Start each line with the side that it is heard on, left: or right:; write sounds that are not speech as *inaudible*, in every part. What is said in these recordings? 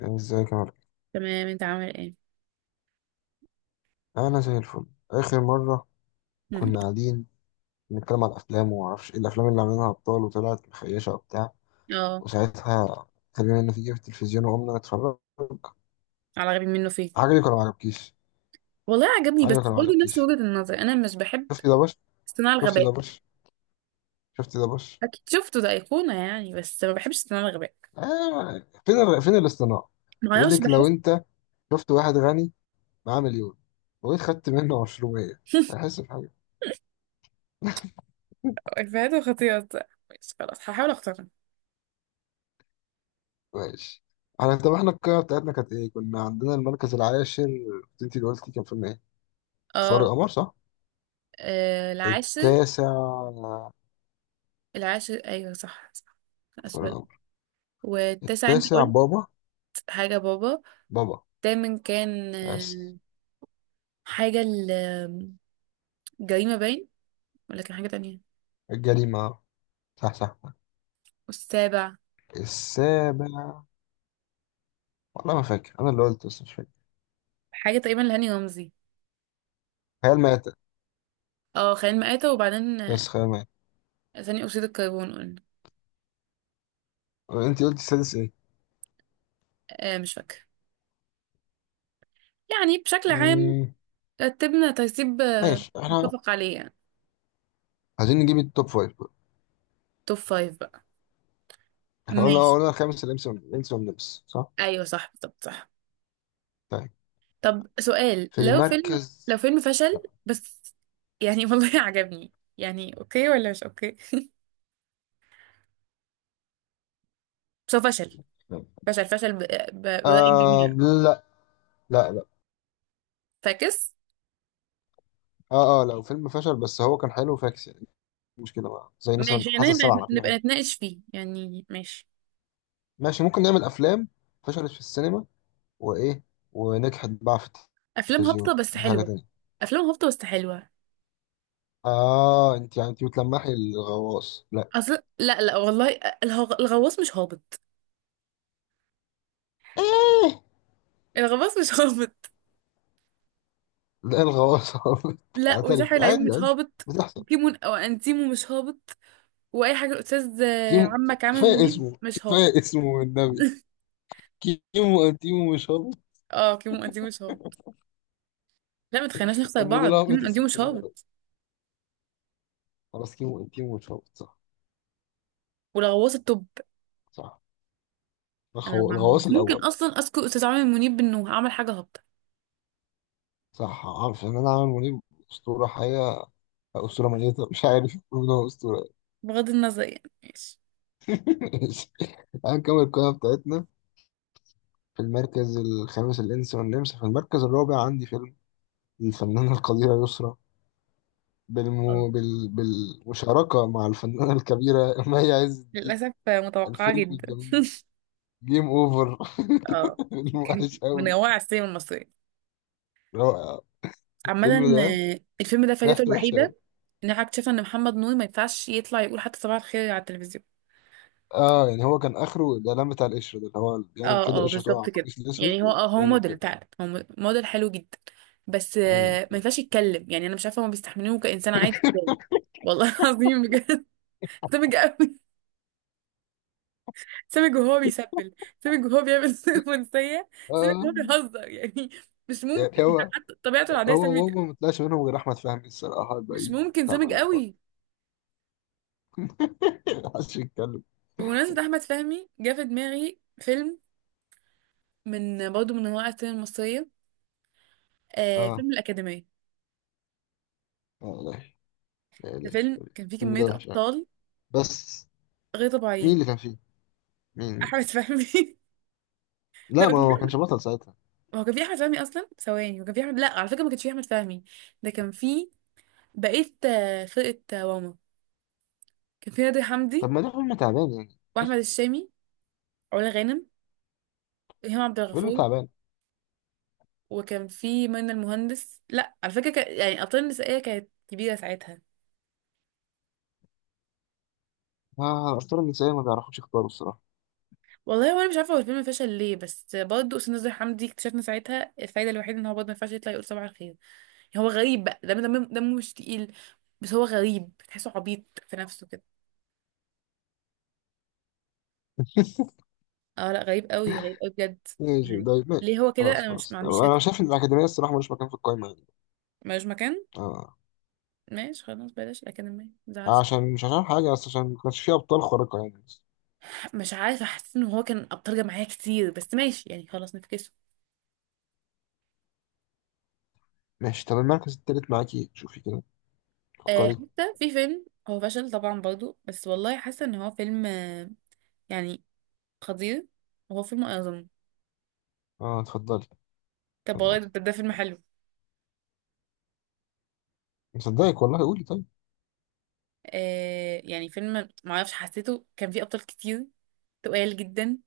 left: ازيك يا مارك؟
right: تمام انت عامل ايه.
left: انا زي الفل. اخر مره
right: مم.
left: كنا قاعدين بنتكلم على الافلام وما اعرفش ايه الافلام اللي عاملينها ابطال وطلعت مخيشه وبتاع،
right: اه،
left: وساعتها خلينا نتيجه في التلفزيون وقمنا نتفرج.
right: على غبي منه فيه.
left: عجبك ولا ما عجبكيش
right: والله عجبني بس
left: عجبك ولا ما
right: برضه نفس
left: عجبكيش
right: وجهة النظر انا مش بحب
left: شفتي ده بش
right: صناع
left: شفتي ده
right: الغباء.
left: بش شفتي ده بش؟
right: اكيد شفته، ده ايقونة يعني بس ما بحبش صناع الغباء.
left: آه. فين الاصطناع؟
right: ما
left: يقول
right: اعرفش
left: لك، لو
right: بحس.
left: انت شفت واحد غني معاه مليون، وجيت خدت منه 20،
right: *laughs*
left: هيحس بحاجه؟
right: افيهاته خطيرة بصراحة. ماشي خلاص هحاول اختارها.
left: ماشي. طب احنا القاعة بتاعتنا كانت ايه؟ كنا عندنا المركز العاشر، انت اللي قلتي كان فيلم ايه؟ اسوار
right: اه،
left: القمر صح؟
right: آه، العاشر.
left: التاسع.
right: العاشر ايوه صح صح.
left: اسوار
right: اسفل.
left: القمر.
right: والتاسع انت
left: التاسع
right: قلت
left: بابا
right: حاجة بابا.
left: بابا
right: الثامن كان
left: بس.
right: حاجة، الجريمة باين ولا كان حاجة تانية.
left: الجريمة، صح صح.
right: والسابع
left: السابع، والله ما فاكر انا اللي قلت بس مش فاكر.
right: حاجة تقريبا لهاني رمزي.
left: خيال مآتة،
right: اه خلينا مآتة وبعدين
left: بس خيال مآتة.
right: ثاني أكسيد الكربون قلنا.
left: انت قلتي السادس ايه؟
right: آه مش فاكرة يعني بشكل عام
left: مم،
right: رتبنا ترتيب،
left: ماشي. احنا
right: متفق عليه يعني.
left: عايزين نجيب التوب فايف بقى.
right: توب فايف بقى
left: احنا قلنا
right: ماشي.
left: قلنا الخامس الانس والنمس صح؟
right: أيوه صح بالظبط صح.
left: طيب،
right: طب سؤال،
left: في
right: لو فيلم لو
left: المركز...
right: فيلم فشل بس يعني *laughs* والله عجبني، يعني أوكي ولا مش أوكي. *laughs* بس هو فشل فشل فشل برأي
left: آه،
right: الجميع.
left: لا لا لا.
right: فاكس.
left: اه اه، لو فيلم فشل بس هو كان حلو فاكس يعني، مش مشكله بقى. زي مثلا
right: ماشي
left: حاسه
right: يعني نبقى
left: السبعه، على فيلم
right: نبقى
left: حلو
right: نتناقش فيه يعني، ماشي.
left: ماشي. ممكن نعمل افلام فشلت في السينما وايه ونجحت بقى في
right: أفلام
left: التلفزيون،
right: هابطة بس
left: دي حاجه
right: حلوة.
left: تانية.
right: أفلام هابطة بس حلوة.
left: اه، انت يعني بتلمحي الغواص؟ لا.
right: اصل لا والله، الغواص مش هابط.
left: ايه؟
right: الغواص مش *laughs* هابط.
left: لا، الغواص. *laughs*
right: لا
left: اعترف،
right: وساحر العيون
left: عادي
right: مش
left: عادي
right: هابط.
left: بتحصل.
right: وكيمون او انتيمو مش هابط. واي حاجه الاستاذ
left: كيمو،
right: عمك عامل
left: كفايه
right: منيب
left: اسمه
right: مش هابط.
left: كفايه اسمه والنبي.
right: *laughs*
left: كيمو انتيمو مش هابط،
right: اه كيمون انتيمو مش هابط. لا ما تخليناش نخسر
left: امال ده
right: بعض، كيمون
left: لعبة
right: انتيمو
left: اسمه
right: مش
left: ايه؟
right: هابط.
left: خلاص، كيمو انتيمو مش هابط صح.
right: والغواص التوب.
left: صح.
right: انا
left: الغواص
right: مش ممكن
left: الاول.
right: اصلا اذكر استاذ عامر منيب بانه عمل حاجه هابطه.
left: صح، عارف ان انا عامل منيب اسطوره حقيقه، اسطوره ميته، مش عارف يقولوا ان هو اسطوره.
right: بغض النظر يعني ماشي.
left: *laughs* ماشي، هنكمل القائمه بتاعتنا. في المركز الخامس الانس والنمس. في المركز الرابع عندي فيلم الفنانه القديره يسرا
right: اه
left: بالمشاركه مع الفنانه الكبيره *laughs* مي عز الدين،
right: للاسف، متوقعه
left: الفيلم
right: جدا.
left: الجميل
right: *laughs*
left: جيم اوفر.
right: اه
left: *laughs* فيلم
right: كان
left: وحش
right: من
left: قوي.
right: روائع السينما المصريه
left: رائع *laughs*
right: عامة.
left: الفيلم ده،
right: الفيلم ده فايدته
left: ريحته وحشه قوي.
right: الوحيدة ان انا اكتشفت ان محمد نور ما ينفعش يطلع يقول حتى صباح الخير على التلفزيون.
left: اه، يعني هو كان اخره الاعلان بتاع القشره ده، اللي هو بيعمل
right: اه
left: كده
right: اه
left: القشره تقع على
right: بالظبط كده.
left: القميص
right: يعني
left: الاسود
right: هو، هو
left: ويعمل
right: موديل
left: كده.
right: فعلا، هو موديل حلو جدا بس،
left: مم.
right: ما ينفعش يتكلم يعني انا مش عارفه هما بيستحملوه كانسان عادي ازاي. والله *laughs* العظيم بجد سامج قوي. سامج وهو بيسبل. سامج وهو بيعمل *laughs* رومانسيه. سامج
left: اه،
right: وهو بيهزر يعني. مش ممكن
left: يعني
right: يعني،
left: هو
right: حتى طبيعته العاديه
left: هو
right: سامج
left: وهو
right: كده.
left: ما طلعش منهم غير احمد فهمي الصراحه،
right: مش
left: الباقيين
right: ممكن سامج
left: تعبانين خالص.
right: قوي.
left: *laughs* محدش يتكلم.
right: بمناسبة أحمد فهمي جه في دماغي فيلم، من برضه من انواع السينما المصريه، آه
left: اه.
right: فيلم الاكاديميه.
left: لا لا لا
right: ده
left: لا،
right: فيلم كان فيه
left: الفيلم
right: كميه
left: ده وحش قوي
right: ابطال
left: بس.
right: غير
left: مين
right: طبيعيين.
left: اللي كان فيه؟ مين مين؟
right: احمد فهمي. *laughs*
left: لا،
right: لا
left: ما هو ما
right: بجد.
left: كانش بطل ساعتها.
right: هو كان فيه احمد فهمي اصلا ثواني، وكان فيه احمد، لا على فكره ما كانش فيه احمد فهمي. ده كان فيه بقيه، فرقه، واما كان فيه نادر
left: طب
right: حمدي
left: ما ده فيلم تعبان يعني
right: واحمد
left: ايش.
right: الشامي، علا غانم، وهيما عبد
left: فيلم
right: الغفور،
left: تعبان.
right: وكان فيه منى المهندس، لا على فكره كان... يعني الابطال النسائيه كانت كبيره ساعتها.
left: آه، الأسطورة النسائية ما بيعرفوش يختاروا الصراحة.
right: والله وانا مش عارفه هو الفيلم فشل ليه، بس برضه استاذ نزار حمدي اكتشفنا ساعتها الفايده الوحيده ان هو برضه ما ينفعش يطلع يقول صباح الخير. هو غريب بقى، دم دمه مش تقيل، بس هو غريب تحسه عبيط في نفسه كده.
left: *laughs*
right: اه لا غريب قوي غريب قوي بجد.
left: ماشي،
right: يعني
left: طيب، ماشي.
right: ليه هو كده،
left: خلاص
right: انا مش
left: خلاص،
right: ما عنديش
left: أنا
right: فكره.
left: شايف إن الأكاديمية الصراحة ملوش مكان في القايمة يعني.
right: ملوش مكان.
left: آه.
right: ماشي خلاص بلاش الاكاديميه، ما
left: آه،
right: تزعلش.
left: عشان مش عشان حاجة، بس عشان ما كانش فيه أبطال خارقة يعني.
right: مش عارفه حسيت ان هو كان ابطال جماعيه كتير بس ماشي يعني خلاص نفكسه.
left: ماشي. طب المركز التالت معاكي، شوفي كده،
right: آه
left: فكري.
right: حتى في فيلم هو فشل طبعا برضو بس والله حاسه ان هو فيلم، آه، يعني خطير، وهو فيلم اعظم.
left: اه، اتفضلي،
right: طب والله
left: اتفضلي.
right: ده فيلم حلو.
left: مصدقك والله، قولي، طيب.
right: آه يعني فيلم معرفش حسيته كان فيه ابطال كتير، تقال جدا.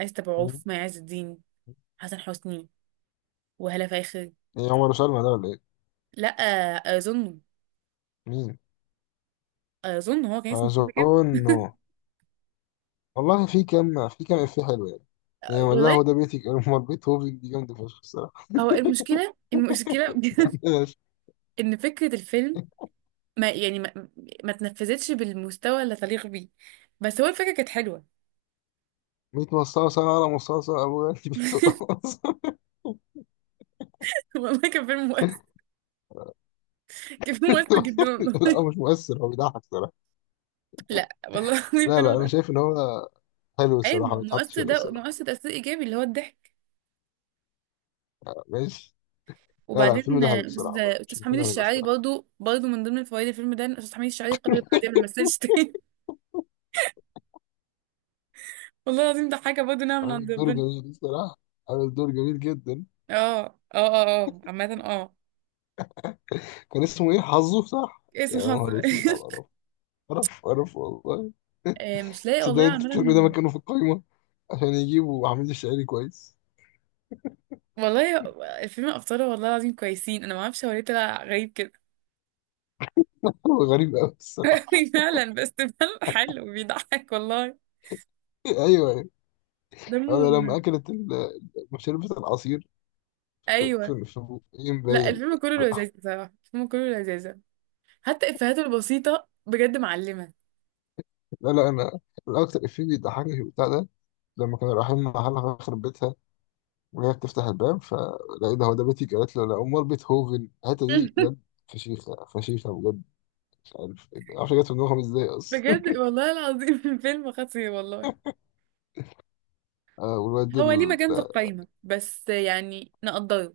right: آية أبو
left: مين؟
right: مي عز الدين، حسن حسني، وهالة فاخر.
left: ايه، عمر وسلمى ده ولا ايه؟
right: لا اظن،
left: مين؟
right: اظن هو كان اسمه فيلم كده.
left: اظن.
right: *laughs*
left: والله في كام افيه حلو يعني. يعني والله
right: والله
left: هو ده بيتك، امال بيت. هو دي جامده فشخ الصراحه.
right: هو المشكله بجد
left: ماشي.
right: *laughs* ان فكره الفيلم، ما يعني ما, ما تنفذتش بالمستوى اللي تليق بيه، بس هو الفكره كانت حلوه.
left: ميت مصاصة على مصاصة أبو غالي بنت
right: *laughs*
left: قصاصة.
right: والله كان فيلم مؤثر. كان فيلم مؤثر جدا والله.
left: *laughs* لا، هو مش مؤثر، هو بيضحك الصراحة.
right: *laughs* لا والله العظيم
left: لا
right: فيلم
left: لا، أنا
right: مؤثر.
left: شايف إن هو حلو
right: اي
left: الصراحة، ما يتحطش
right: مؤثر،
left: هنا
right: ده
left: الصراحة.
right: مؤثر تاثير ايجابي اللي هو الضحك.
left: ماشي. لا لا، الفيلم
right: وبعدين،
left: ده
right: آه،
left: حلو
right: أستاذ
left: الصراحة، مش
right: أستاذ حميد
left: مكانه هنا
right: الشاعري
left: الصراحة.
right: برضو برضو من ضمن فوائد الفيلم ده إن أستاذ حميد الشاعري قرر بعدين ما مثلش تاني. *laughs* والله العظيم ده حاجة برضو نعمة من
left: عامل
right: عند
left: دور
right: ربنا.
left: جميل الصراحة، عامل دور جميل جدا.
right: اه اه اه اه عامة اه،
left: كان اسمه ايه، حظه صح؟
right: اسم
left: يا
right: حظ.
left: نهار اسود على القرف،
right: *laughs*
left: قرف قرف والله.
right: آه، مش لاقي
left: تصدق
right: والله
left: انت
right: عامة.
left: بتعمل ده مكانه في القايمه، عشان يجيبوا عميد الشعري كويس.
right: والله الفيلم أبطاله والله العظيم كويسين، أنا ما أعرفش هو ليه طلع غريب كده.
left: هو غريب قوي الصراحه.
right: *laughs* فعلا، بس فعلا حلو بيضحك والله.
left: *laughs* ايوه ايوه.
right: دمه
left: انا لما اكلت شربت العصير في
right: أيوه.
left: في في بقين
right: لا
left: باين.
right: الفيلم كله لذيذ بصراحة، الفيلم كله لذيذ، حتى إفيهاته البسيطة بجد معلمة.
left: *laughs* لا لا، انا الاكتر افيه بيضحكني في البتاع ده، لما كانوا رايحين محلها في بيتها وهي بتفتح الباب فلقيت ده، هو ده بيتك؟ قالت له لا، امال بيتهوفن؟ الحته دي
right: *laughs*
left: بجد فشيخه، فشيخه بجد. مش عارف مش عارف جت في دماغهم ازاي اصلا.
right: بجد والله العظيم *laughs* فيلم خطير والله.
left: *laughs* والواد.
right: هو ليه مكان في القايمة بس، يعني نقدره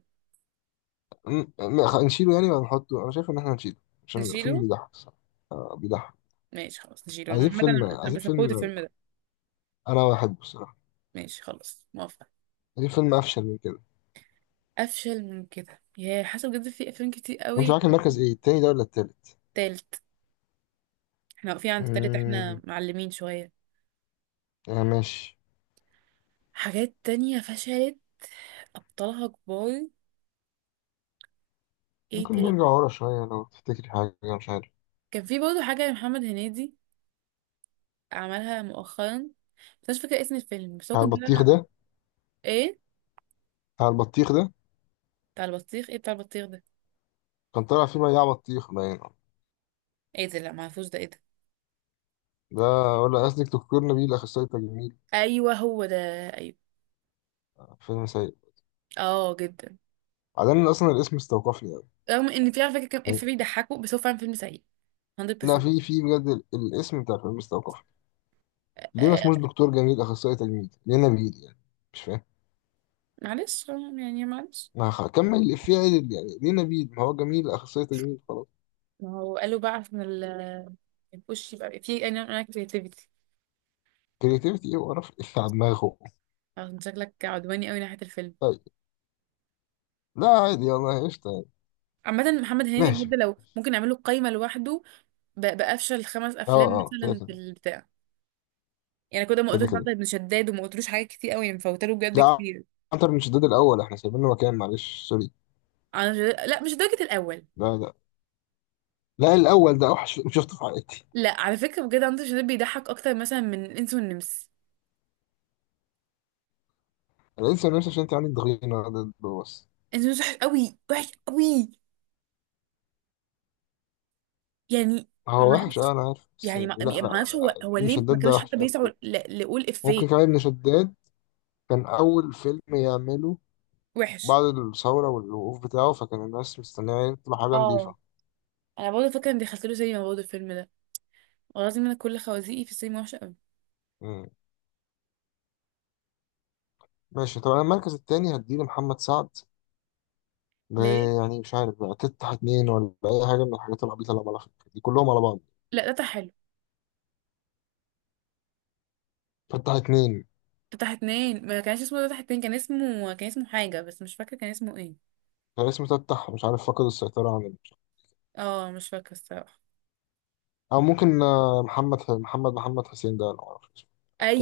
left: لا، نشيله يعني ولا نحطه؟ انا شايف ان احنا نشيله عشان الفيلم
right: نشيله.
left: بيضحك الصراحه. بيضحك.
right: ماشي خلاص نشيله،
left: عايزين فيلم،
right: مثلا انا
left: عايزين
right: بسبورت
left: فيلم.
right: الفيلم ده.
left: انا بحبه الصراحه.
right: ماشي خلاص موافقة.
left: عايزين فيلم افشل من كده.
right: افشل من كده يا حسب بجد في افلام كتير
left: وانت
right: قوي.
left: معاك المركز ايه، التاني ده ولا التالت؟
right: تالت، احنا واقفين عند التالت، احنا
left: امم.
right: معلمين شوية.
left: آه، ماشي.
right: حاجات تانية فشلت، ابطالها كبار. ايه
left: ممكن
right: تاني.
left: نرجع ورا شويه لو تفتكري حاجه، مش عارف.
right: كان في برضه حاجة لمحمد هنيدي عملها مؤخرا بس مش فاكرة اسم الفيلم، بس هو
left: بتاع
right: كان
left: البطيخ
right: طالع.
left: ده؟
right: ايه
left: بتاع البطيخ ده
right: بتاع البطيخ، ايه بتاع البطيخ ده.
left: كان طالع فيه بياع بطيخ باين.
right: ايه ده، لا معرفوش، ده ايه ده.
left: ده؟ ولا قصدك دكتور نبيل اخصائي تجميل؟
right: ايوه هو ده، ايوه.
left: فيلم سيء.
right: اه جدا.
left: بعدين اصلا الاسم استوقفني قوي
right: رغم ان في على فكره كام
left: يعني.
right: اف بيضحكوا، بس هو فعلا فيلم سيء
left: لا،
right: 100%.
left: في بجد الاسم بتاع الفيلم استوقفني. ليه ما اسموش
right: آه
left: دكتور جميل اخصائي تجميل، ليه نبيل يعني؟ مش فاهم.
right: معلش، يعني معلش.
left: ما هكمل الإفيه عدل يعني، ليه نبيل ما هو جميل اخصائي تجميل خلاص.
right: ما هو قالوا بقى عشان الوش يبقى في، انا كريتيفيتي.
left: كريتيفيتي ايه وقرف. *laughs* الإفيه على دماغه.
right: شكلك عدواني قوي ناحيه الفيلم.
left: طيب. لا عادي والله، قشطة يعني.
right: عامة محمد هنيدي
left: ماشي.
right: بجد لو ممكن نعمله قايمة لوحده بأفشل خمس
left: اه
right: أفلام
left: اه، كده
right: مثلا في
left: كده.
right: البتاع. يعني كده ما
left: كده
right: قلتلوش عبد
left: كده.
right: ابن شداد، وما قلتلوش حاجات كتير قوي يعني مفوتاله بجد
left: لا،
right: كتير.
left: عنتر من شداد الاول احنا سايبين له مكان، معلش سوري.
right: أنا مش... لا مش درجة الأول.
left: لا لا لا، الاول ده اوحش، مش شفته في عائلتي.
right: لا على فكرة بجد عنتر شداد بيضحك أكتر مثلا من الإنس والنمس.
left: انا انسى نفسي عشان انت عندك ضغينه ده بس.
right: الإنس والنمس وحش أوي وحش أوي يعني.
left: هو وحش
right: معرفش،
left: اه، انا عارف بس
right: يعني
left: يعني،
right: ما
left: لا لا.
right: معرفش هو
left: ابن
right: ليه ما
left: شداد ده
right: كانوش حتى
left: وحش
right: بيسعوا
left: أوي.
right: لقول إفيه.
left: ممكن كمان ابن شداد كان اول فيلم يعمله
right: وحش
left: بعد الثورة والوقوف بتاعه، فكان الناس مستنية يطلع حاجة
right: اه.
left: نظيفة.
right: أنا برضه فاكرة إني دخلت له سينما برضه الفيلم ده. والله العظيم أنا كل خوازيقي في السينما وحشة أوي.
left: مم. ماشي. طب أنا المركز التاني هديه لمحمد سعد. ب-
right: ليه؟
left: يعني مش عارف بقى، تفتح اتنين ولا أي حاجة من الحاجات العبيطة اللي عملها دي كلهم على بعض.
right: لا ده حلو.
left: فتح اتنين.
right: ده اتنين، ما كانش اسمه ده اتنين، كان اسمه كان اسمه حاجة بس مش فاكرة كان اسمه ايه.
left: كان اسمه تفتح مش عارف، فقد السيطرة عن ال-.
right: اه مش فاكرة الصراحة.
left: أو ممكن محمد محمد حسين ده أنا معرفش اسمه.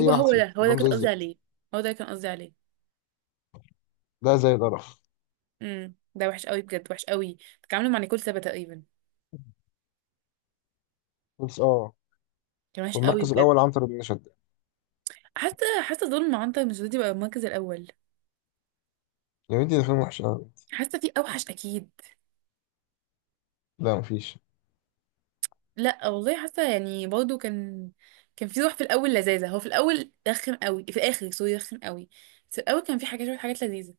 left: أي واحد
right: هو
left: فيهم
right: ده، هو ده
left: كلهم
right: كنت
left: زي
right: قصدي
left: الزفت.
right: عليه. هو ده كان قصدي عليه.
left: ده زي القرف
right: امم، ده وحش قوي بجد وحش قوي. اتعاملوا مع نيكول سابا تقريبا.
left: بس، اه.
right: كان وحش قوي
left: والمركز
right: بجد.
left: الأول عنتر بن شداد.
right: حاسه، دول مع عنتر مسعودي بقى المركز الاول.
left: يا بنتي ده فيلم وحش أوي.
right: حاسه في اوحش اكيد.
left: لا مفيش.
right: لا والله حاسه، يعني برضه كان، كان في روح في الاول لذاذه، هو في الاول رخم قوي في الاخر، سوري رخم قوي، بس في الاول كان في حاجات شويه حاجات لذيذه.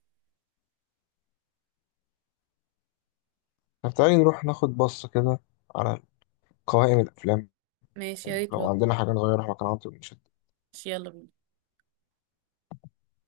left: طب تعالي نروح ناخد بصة كده على قوائم الأفلام،
right: ماشي يا ريت
left: لو
right: والله.
left: عندنا حاجة نغيرها كان عاطل مش
right: ماشي، يلا بينا.